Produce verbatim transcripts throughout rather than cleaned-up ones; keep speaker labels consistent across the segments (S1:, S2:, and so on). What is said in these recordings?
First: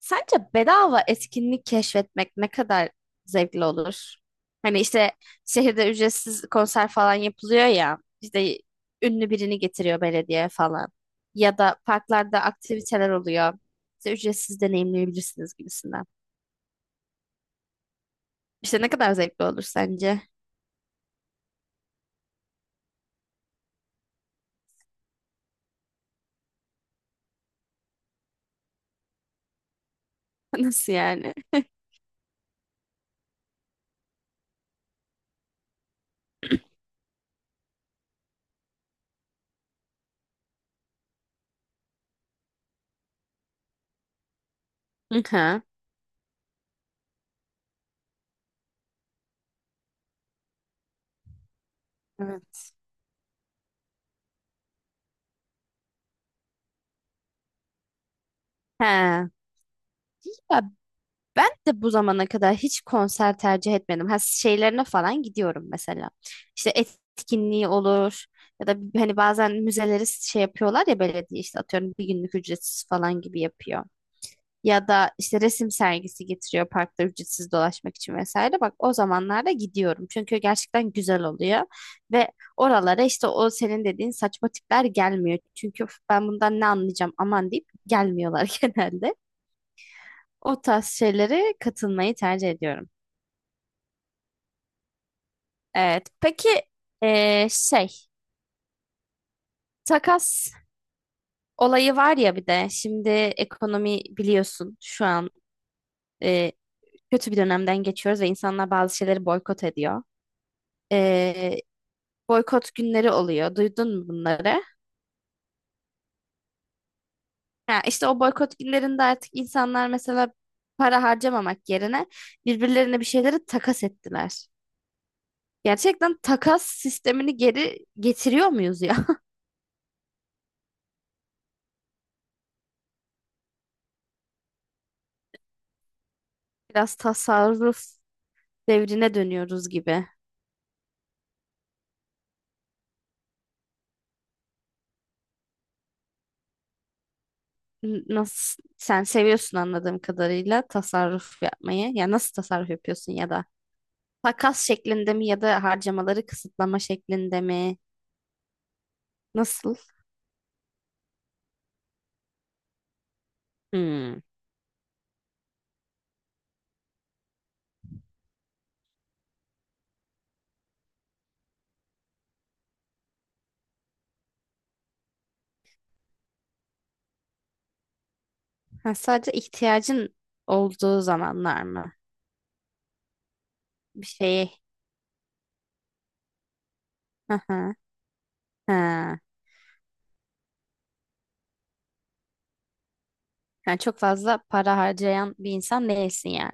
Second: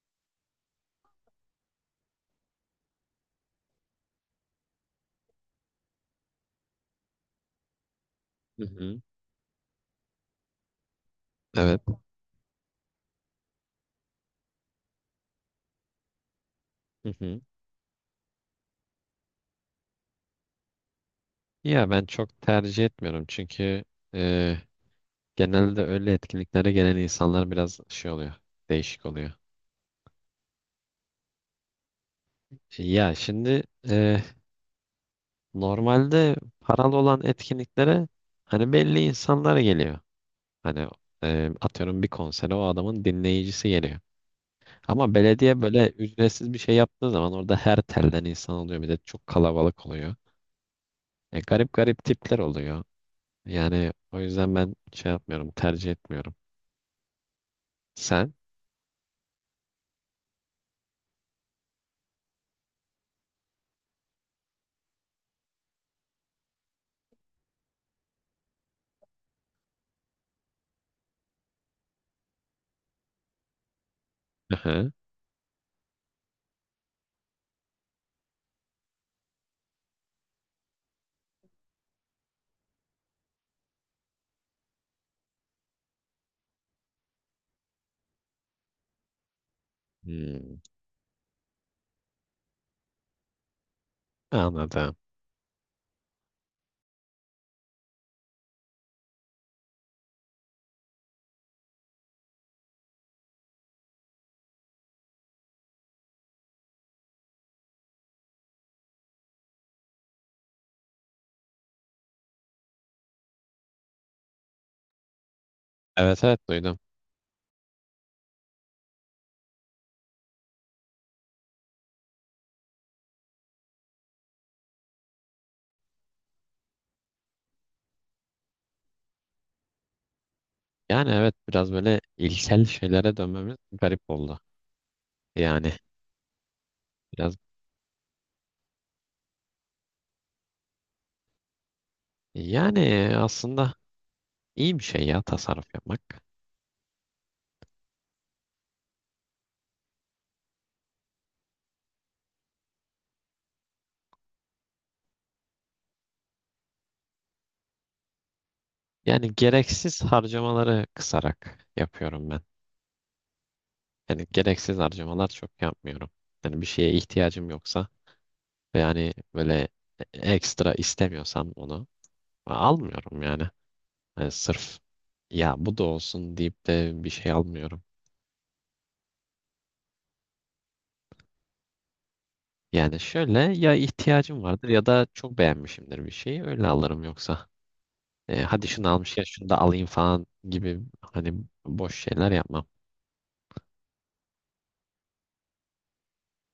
S1: Sence bedava etkinlik keşfetmek ne kadar zevkli olur? Hani işte şehirde ücretsiz konser falan yapılıyor ya, işte
S2: Hı hı.
S1: ünlü birini getiriyor belediye falan. Ya da
S2: Evet.
S1: parklarda aktiviteler oluyor. İşte ücretsiz deneyimleyebilirsiniz gibisinden.
S2: Hı hı.
S1: İşte ne kadar zevkli olur sence?
S2: Ya ben çok tercih etmiyorum çünkü e, genelde öyle etkinliklere gelen insanlar biraz şey oluyor, değişik oluyor.
S1: Nasıl yani?
S2: Ya şimdi e, normalde paralı olan etkinliklere hani belli insanlar geliyor. Hani e, atıyorum bir konsere o adamın dinleyicisi geliyor. Ama
S1: Hı
S2: belediye
S1: hı.
S2: böyle ücretsiz bir şey yaptığı zaman orada her telden insan oluyor. Bir de çok kalabalık oluyor. E, garip garip tipler
S1: Evet.
S2: oluyor. Yani o yüzden ben şey yapmıyorum, tercih etmiyorum. Sen?
S1: He. Ya ben de bu zamana kadar hiç konser tercih etmedim. Ha şeylerine falan gidiyorum mesela. İşte etkinliği olur ya da hani bazen müzeleri şey yapıyorlar ya belediye işte atıyorum bir günlük ücretsiz falan gibi yapıyor. Ya
S2: Aha.
S1: da işte resim sergisi getiriyor parkta ücretsiz dolaşmak için vesaire. Bak o zamanlarda gidiyorum. Çünkü gerçekten güzel oluyor. Ve oralara işte o senin dediğin saçma tipler gelmiyor. Çünkü "Üf, ben bundan ne anlayacağım aman deyip gelmiyorlar genelde.
S2: Hmm,
S1: O tarz şeylere katılmayı tercih ediyorum.
S2: anladım.
S1: Evet. Peki eee, şey takas olayı var ya bir de şimdi ekonomi biliyorsun şu an eee, kötü bir dönemden geçiyoruz ve insanlar bazı şeyleri boykot ediyor. Eee, boykot günleri oluyor. Duydun mu bunları?
S2: Evet evet duydum.
S1: Ha, işte o boykot günlerinde artık insanlar mesela para harcamamak yerine birbirlerine bir şeyleri takas ettiler. Gerçekten takas sistemini geri getiriyor muyuz ya?
S2: Yani evet biraz böyle ilkel şeylere dönmemiz garip oldu. Yani
S1: Biraz
S2: biraz
S1: tasarruf devrine dönüyoruz gibi.
S2: yani aslında iyi bir şey ya tasarruf yapmak.
S1: N- Nasıl sen seviyorsun anladığım kadarıyla tasarruf yapmayı. Ya nasıl tasarruf yapıyorsun ya da takas şeklinde mi ya da harcamaları kısıtlama şeklinde mi?
S2: Yani
S1: Nasıl?
S2: gereksiz harcamaları kısarak yapıyorum ben.
S1: Hmm.
S2: Yani gereksiz harcamalar çok yapmıyorum. Yani bir şeye ihtiyacım yoksa ve yani böyle ekstra istemiyorsam onu almıyorum yani. Yani sırf ya bu da olsun deyip de bir şey almıyorum.
S1: Ha, sadece ihtiyacın olduğu zamanlar mı?
S2: Yani şöyle ya
S1: Bir
S2: ihtiyacım
S1: şeyi.
S2: vardır ya da çok beğenmişimdir bir şeyi öyle alırım
S1: Hı
S2: yoksa.
S1: hı.
S2: E, hadi şunu
S1: Ha.
S2: almışken şunu da alayım falan gibi hani boş şeyler yapmam.
S1: Yani çok fazla para harcayan bir insan değilsin yani.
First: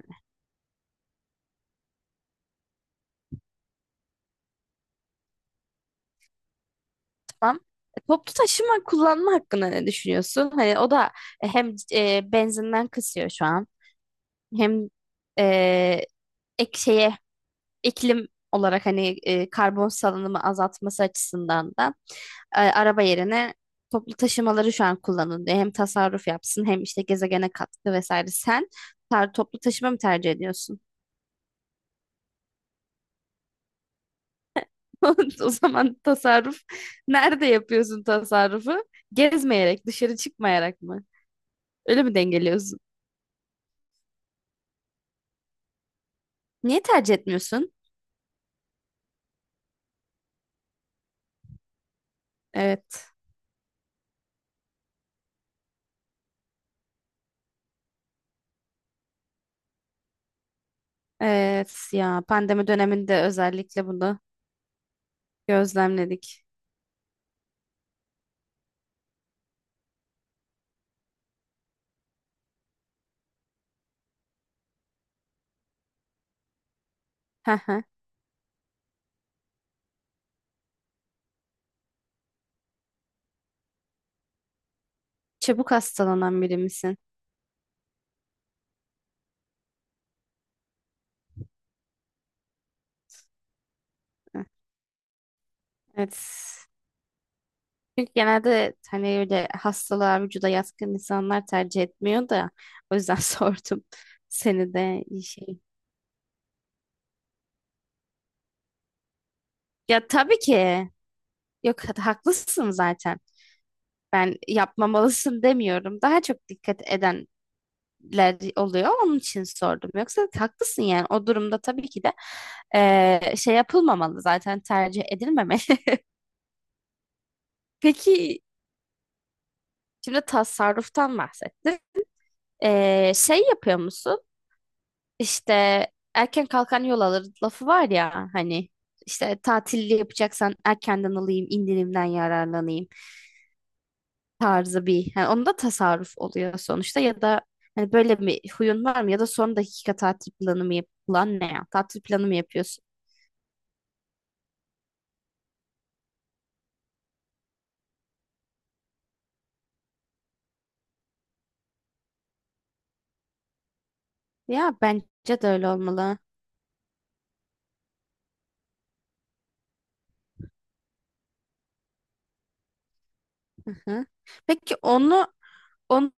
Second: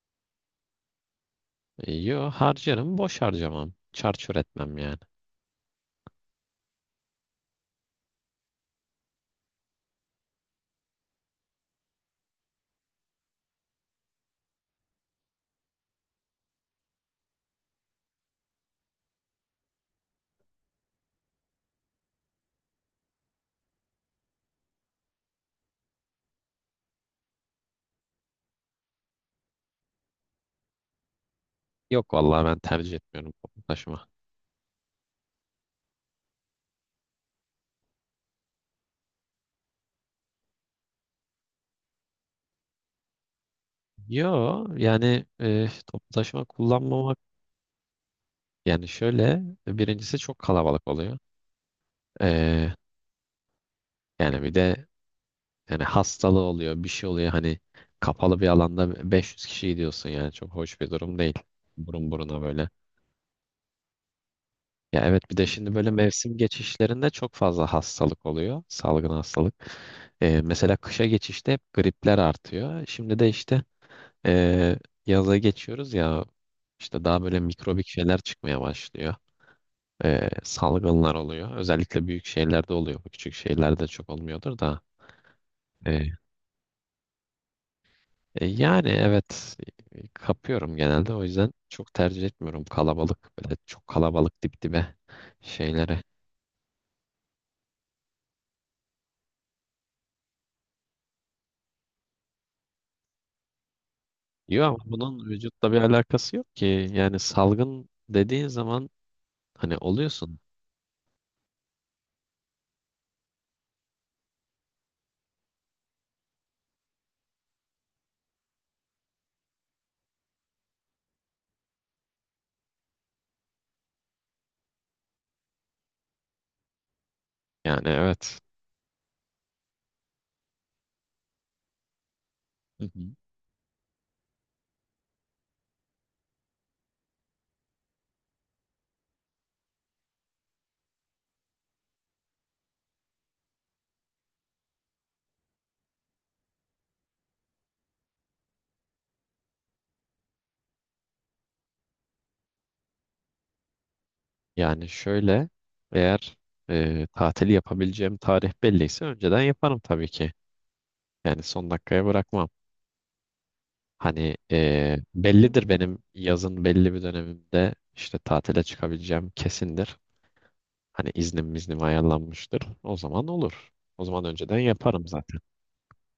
S2: E, yo harcarım boş harcamam. Çarçur etmem yani.
S1: Tamam. E, toplu taşıma kullanma hakkında ne düşünüyorsun? Hani o da hem e, benzinden kısıyor şu an. Hem e, ek şeye iklim olarak hani e, karbon salınımı azaltması açısından da e, araba yerine toplu taşımaları şu an kullanın diye hem tasarruf yapsın hem işte gezegene katkı vesaire. Sen tar- toplu taşıma mı tercih ediyorsun?
S2: Yok vallahi ben tercih etmiyorum toplu taşıma.
S1: O zaman tasarruf nerede yapıyorsun tasarrufu? Gezmeyerek, dışarı çıkmayarak mı? Öyle mi dengeliyorsun?
S2: Yo yani e, toplu taşıma
S1: Niye tercih
S2: kullanmamak
S1: etmiyorsun?
S2: yani şöyle birincisi çok kalabalık oluyor. E,
S1: Evet.
S2: Yani bir de yani hastalığı oluyor bir şey oluyor hani kapalı bir alanda beş yüz kişi gidiyorsun yani çok hoş bir durum değil.
S1: Evet
S2: Burun
S1: ya
S2: buruna
S1: pandemi
S2: böyle.
S1: döneminde özellikle bunu
S2: Ya evet bir de şimdi böyle mevsim
S1: gözlemledik.
S2: geçişlerinde çok fazla hastalık oluyor. Salgın hastalık. E, mesela kışa geçişte hep gripler artıyor. Şimdi de işte e, yaza geçiyoruz ya işte daha böyle
S1: Hı hı.
S2: mikrobik şeyler çıkmaya başlıyor. E, salgınlar oluyor. Özellikle büyük şehirlerde oluyor. Bu küçük şehirlerde çok olmuyordur da.
S1: Çabuk
S2: E,
S1: hastalanan biri misin?
S2: E, yani evet e, e, kapıyorum genelde. O yüzden çok tercih etmiyorum kalabalık böyle çok kalabalık
S1: Hı.
S2: dip dibe şeylere.
S1: Evet. Çünkü genelde hani öyle hastalığa vücuda yatkın insanlar tercih etmiyor da o yüzden sordum seni
S2: Yok ama
S1: de iyi
S2: bunun
S1: şey.
S2: vücutla bir alakası yok ki. Yani salgın dediğin zaman hani
S1: Ya
S2: oluyorsun.
S1: tabii ki. Yok ha- haklısın zaten. Ben yapmamalısın demiyorum. Daha çok dikkat edenler oluyor. Onun için sordum. Yoksa haklısın yani. O durumda tabii ki de eee, şey yapılmamalı zaten tercih edilmemeli.
S2: Yani evet.
S1: Peki şimdi tasarruftan bahsettik.
S2: Hı hı.
S1: Ee, şey yapıyor musun? İşte erken kalkan yol alır lafı var ya hani işte tatilli yapacaksan erkenden alayım, indirimden yararlanayım tarzı bir. Yani onda tasarruf oluyor sonuçta ya da hani böyle bir huyun var mı ya da son dakika tatil planı mı yap plan ne ya? Tatil planı mı yapıyorsun?
S2: Yani şöyle eğer e, tatili yapabileceğim tarih belliyse önceden yaparım tabii ki. Yani son dakikaya bırakmam. Hani
S1: Ya
S2: e,
S1: bence de öyle
S2: bellidir benim
S1: olmalı.
S2: yazın belli bir dönemimde işte tatile çıkabileceğim kesindir. Hani iznim iznim ayarlanmıştır. O zaman olur.
S1: Hı
S2: O
S1: hı.
S2: zaman önceden
S1: Peki
S2: yaparım
S1: onu
S2: zaten.
S1: Onu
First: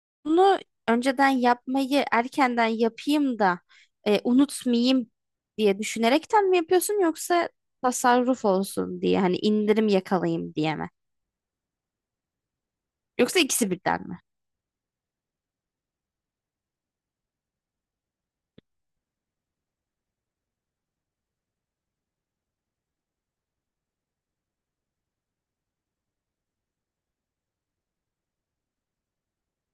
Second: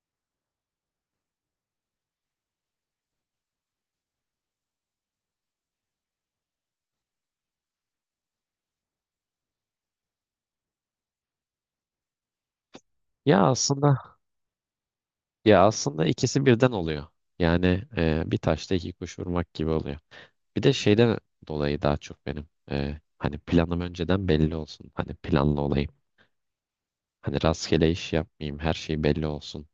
S1: önceden yapmayı erkenden yapayım da e, unutmayayım diye düşünerekten mi yapıyorsun yoksa tasarruf olsun diye hani indirim yakalayayım diye mi? Yoksa
S2: Ya
S1: ikisi birden
S2: aslında
S1: mi?
S2: ya aslında ikisi birden oluyor. Yani e, bir taşla iki kuş vurmak gibi oluyor. Bir de şeyden dolayı daha çok benim e, hani planım önceden belli olsun. Hani planlı olayım. Hani rastgele iş yapmayayım, her şey belli olsun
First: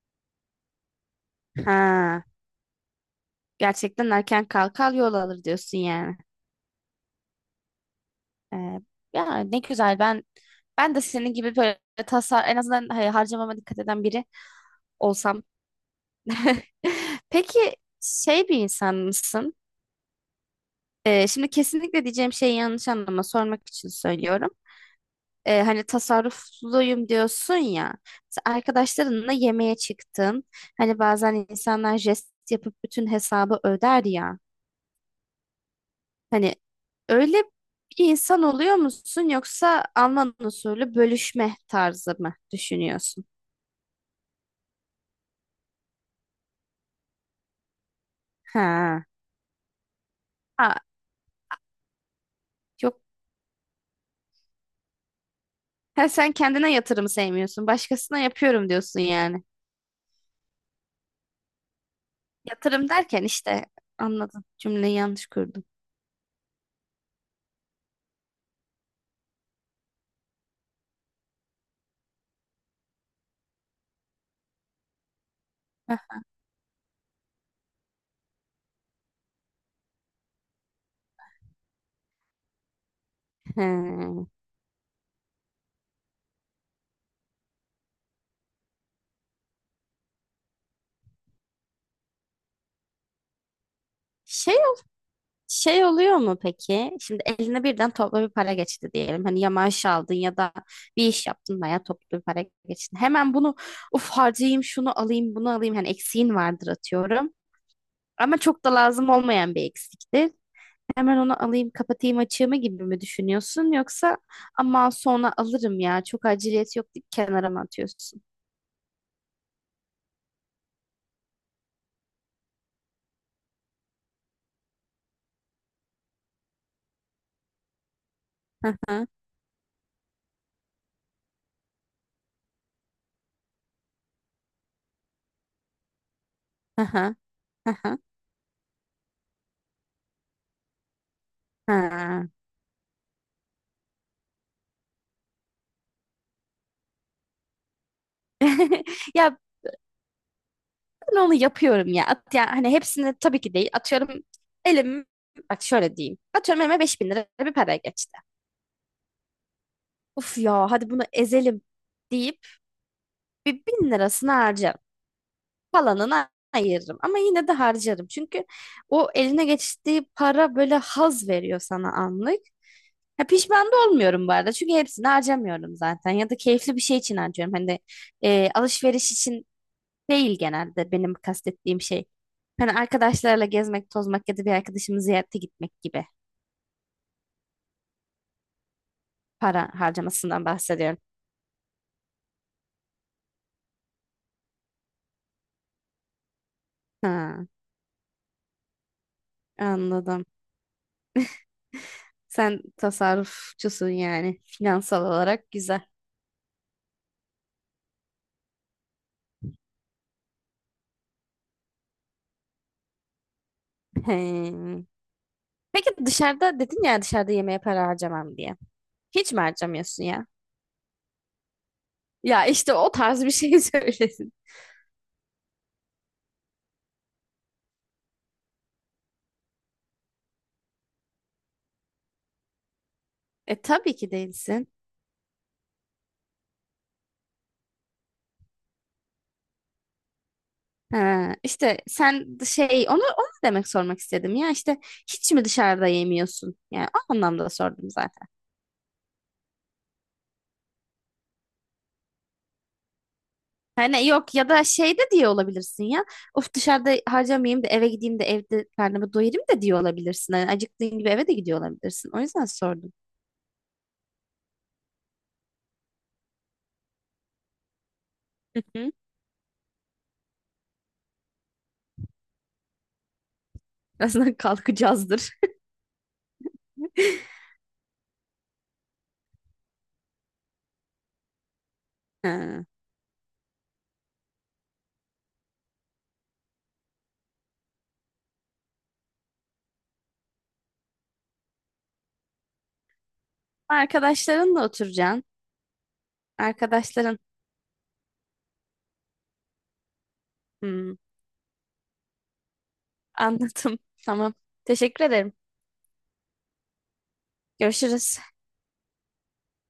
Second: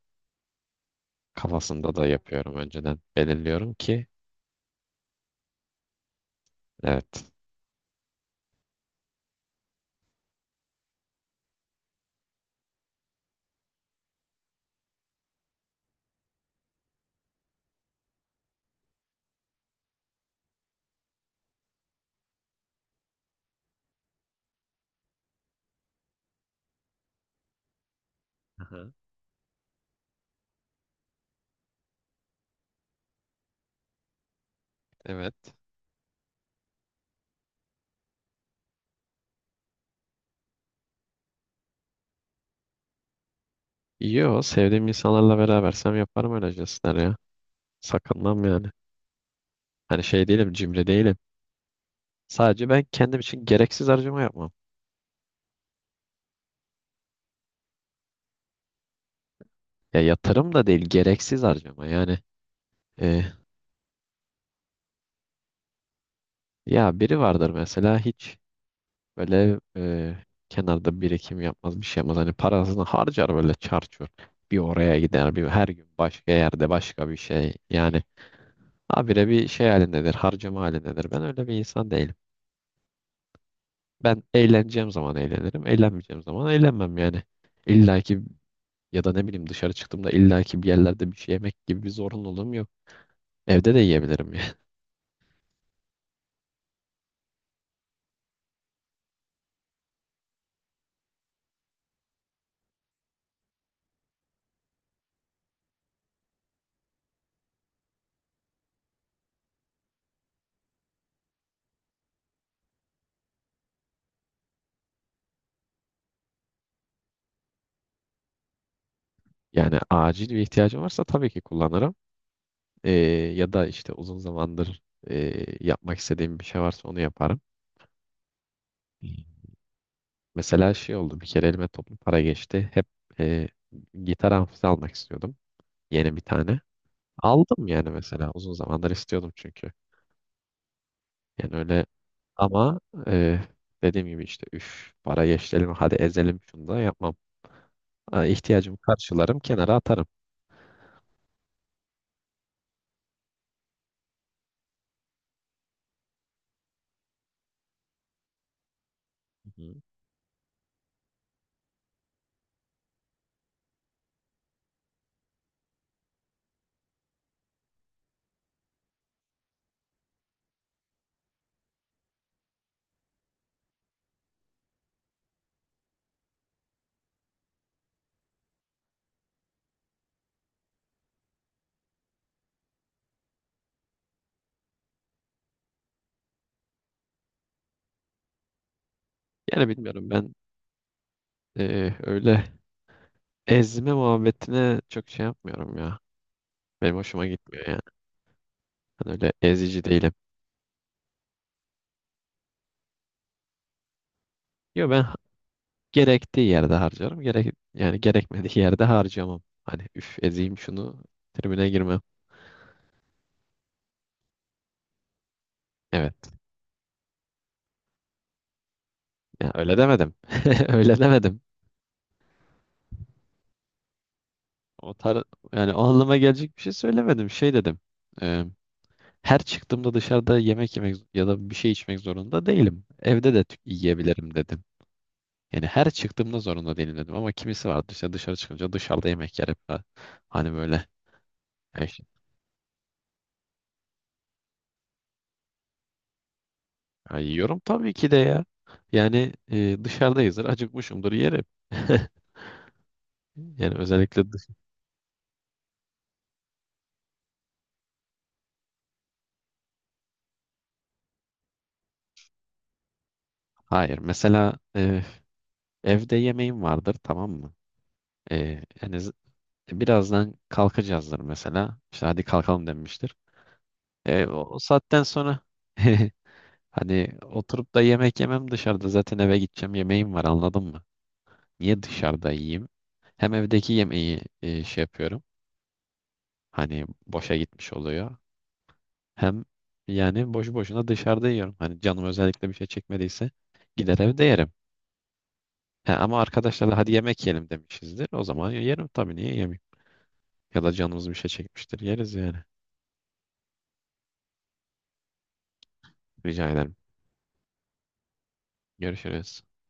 S2: kafasında da
S1: Ha,
S2: yapıyorum önceden. Belirliyorum ki
S1: gerçekten erken kalkar yol alır diyorsun yani.
S2: evet.
S1: E, ya ne güzel ben ben de senin gibi böyle tasar en azından hani harcamama dikkat eden biri olsam. Peki şey bir insan mısın? Ee, şimdi kesinlikle diyeceğim şeyi yanlış anlama sormak için söylüyorum. Ee, hani tasarrufluyum diyorsun ya. Sen
S2: Aha,
S1: arkadaşlarınla yemeğe çıktın. Hani bazen insanlar jest yapıp bütün hesabı öder ya.
S2: evet.
S1: Hani öyle bir insan oluyor musun yoksa Alman usulü bölüşme tarzı mı düşünüyorsun?
S2: İyi o. Sevdiğim insanlarla berabersem yaparım öyle jestler ya. Sakınmam yani.
S1: Ha.
S2: Hani şey değilim,
S1: Ha,
S2: cimri değilim. Sadece ben
S1: yok.
S2: kendim için gereksiz harcama yapmam.
S1: Ha, sen kendine yatırım sevmiyorsun. Başkasına yapıyorum diyorsun yani.
S2: Ya yatırım da değil, gereksiz harcama. Yani
S1: Yatırım
S2: e,
S1: derken işte anladım. Cümleyi yanlış kurdum.
S2: ya biri vardır mesela hiç böyle e, kenarda birikim yapmaz bir şey yapmaz. Hani parasını harcar böyle çarçur. Bir oraya gider bir her gün
S1: Heh.
S2: başka yerde başka bir şey. Yani habire bir şey halindedir harcama halindedir. Ben öyle bir insan değilim. Ben
S1: He.
S2: eğleneceğim zaman eğlenirim. Eğlenmeyeceğim zaman eğlenmem yani. İlla ki ya da ne bileyim dışarı çıktığımda illa ki bir yerlerde bir şey yemek gibi bir zorunluluğum yok. Evde de yiyebilirim yani.
S1: Şey şey oluyor mu peki? Şimdi eline birden toplu bir para geçti diyelim. Hani ya maaş aldın ya da bir iş yaptın veya toplu bir para geçti. Hemen bunu uf harcayayım şunu alayım bunu alayım. Hani eksiğin vardır atıyorum. Ama çok da lazım olmayan bir eksiktir. Hemen onu alayım kapatayım açığımı gibi mi düşünüyorsun? Yoksa ama sonra alırım ya çok aciliyet yok deyip kenara mı atıyorsun?
S2: Yani acil bir ihtiyacım varsa tabii ki kullanırım. E, Ya da işte uzun zamandır e, yapmak istediğim bir şey varsa onu yaparım.
S1: Hı hı,
S2: Mesela şey oldu bir kere elime toplu para geçti. Hep e, gitar amfisi almak istiyordum. Yeni bir tane.
S1: hı hı,
S2: Aldım
S1: hı
S2: yani
S1: hı,
S2: mesela uzun zamandır istiyordum çünkü. Yani öyle
S1: hı.
S2: ama e, dediğim gibi işte üf para geçti hadi ezelim şunu da yapmam. Ha, İhtiyacımı
S1: Ya
S2: karşılarım kenara atarım.
S1: ben onu yapıyorum ya. At, yani hani hepsini tabii ki değil. Atıyorum elim bak şöyle diyeyim. Atıyorum elime beş bin lira bir para geçti.
S2: Hı.
S1: Uf ya hadi bunu ezelim deyip bir bin lirasını harcarım. Falanını ayırırım ama yine de harcarım. Çünkü o eline geçtiği para böyle haz veriyor sana anlık. Ha, pişman da olmuyorum bu arada. Çünkü hepsini harcamıyorum zaten. Ya da keyifli bir şey için harcıyorum. Hani e, alışveriş için değil genelde benim kastettiğim şey. Hani arkadaşlarla gezmek, tozmak ya da bir arkadaşımı ziyarete gitmek gibi para
S2: Yani bilmiyorum ben
S1: harcamasından bahsediyorum.
S2: e, öyle ezme muhabbetine çok şey yapmıyorum ya. Benim hoşuma
S1: Ha,
S2: gitmiyor yani. Ben öyle ezici değilim.
S1: anladım. Sen tasarrufçusun yani
S2: Yo ben
S1: finansal olarak güzel.
S2: gerektiği yerde harcarım. Gerek yani gerekmediği yerde harcamam. Hani üf ezeyim şunu tribüne girmem.
S1: He. Peki
S2: Evet.
S1: dışarıda dedin ya dışarıda yemeğe para harcamam diye. Hiç mi
S2: Ya öyle
S1: harcamıyorsun
S2: demedim.
S1: ya?
S2: Öyle demedim.
S1: Ya işte o tarz bir şey söylesin.
S2: O tar yani o anlama gelecek bir şey söylemedim. Şey dedim. e, Her çıktığımda dışarıda yemek yemek ya da bir şey içmek zorunda değilim. Evde de tü-
S1: E tabii ki
S2: yiyebilirim dedim.
S1: değilsin.
S2: Yani her çıktığımda zorunda değilim dedim. Ama kimisi vardı işte dışarı çıkınca dışarıda yemek yer hep. Ha- hani böyle.
S1: Ha, işte
S2: Ya işte,
S1: sen şey onu onu demek sormak istedim ya işte hiç mi dışarıda yemiyorsun? Yani o
S2: ya
S1: anlamda
S2: yiyorum
S1: sordum
S2: tabii ki de
S1: zaten.
S2: ya. Yani e, dışarıdayızdır, acıkmışımdır yerim. Yani
S1: Hani
S2: özellikle
S1: yok
S2: dış-
S1: ya da şey de diye olabilirsin ya. Of dışarıda harcamayayım da eve gideyim de evde karnımı doyurayım da diye olabilirsin. Hani acıktığın gibi eve de gidiyor olabilirsin. O yüzden sordum.
S2: hayır. Mesela e, evde yemeğim vardır tamam mı? E, Yani z- birazdan kalkacağızdır mesela. İşte hadi kalkalım denmiştir. E,
S1: Birazdan
S2: o, o saatten
S1: kalkacağızdır.
S2: sonra hani oturup da yemek yemem dışarıda zaten eve gideceğim yemeğim var anladın mı? Niye dışarıda
S1: Ha.
S2: yiyeyim? Hem evdeki yemeği e, şey yapıyorum. Hani boşa gitmiş oluyor. Hem yani boşu boşuna dışarıda yiyorum. Hani canım özellikle bir şey çekmediyse gider evde yerim.
S1: Arkadaşlarınla oturacaksın.
S2: He, ama arkadaşlarla hadi
S1: Arkadaşların.
S2: yemek yiyelim demişizdir. O zaman yerim tabii niye yemeyeyim? Ya da
S1: Hmm,
S2: canımız bir şey çekmiştir. Yeriz yani.
S1: anladım. Tamam. Teşekkür ederim.
S2: Rica ederim.
S1: Görüşürüz.
S2: Görüşürüz.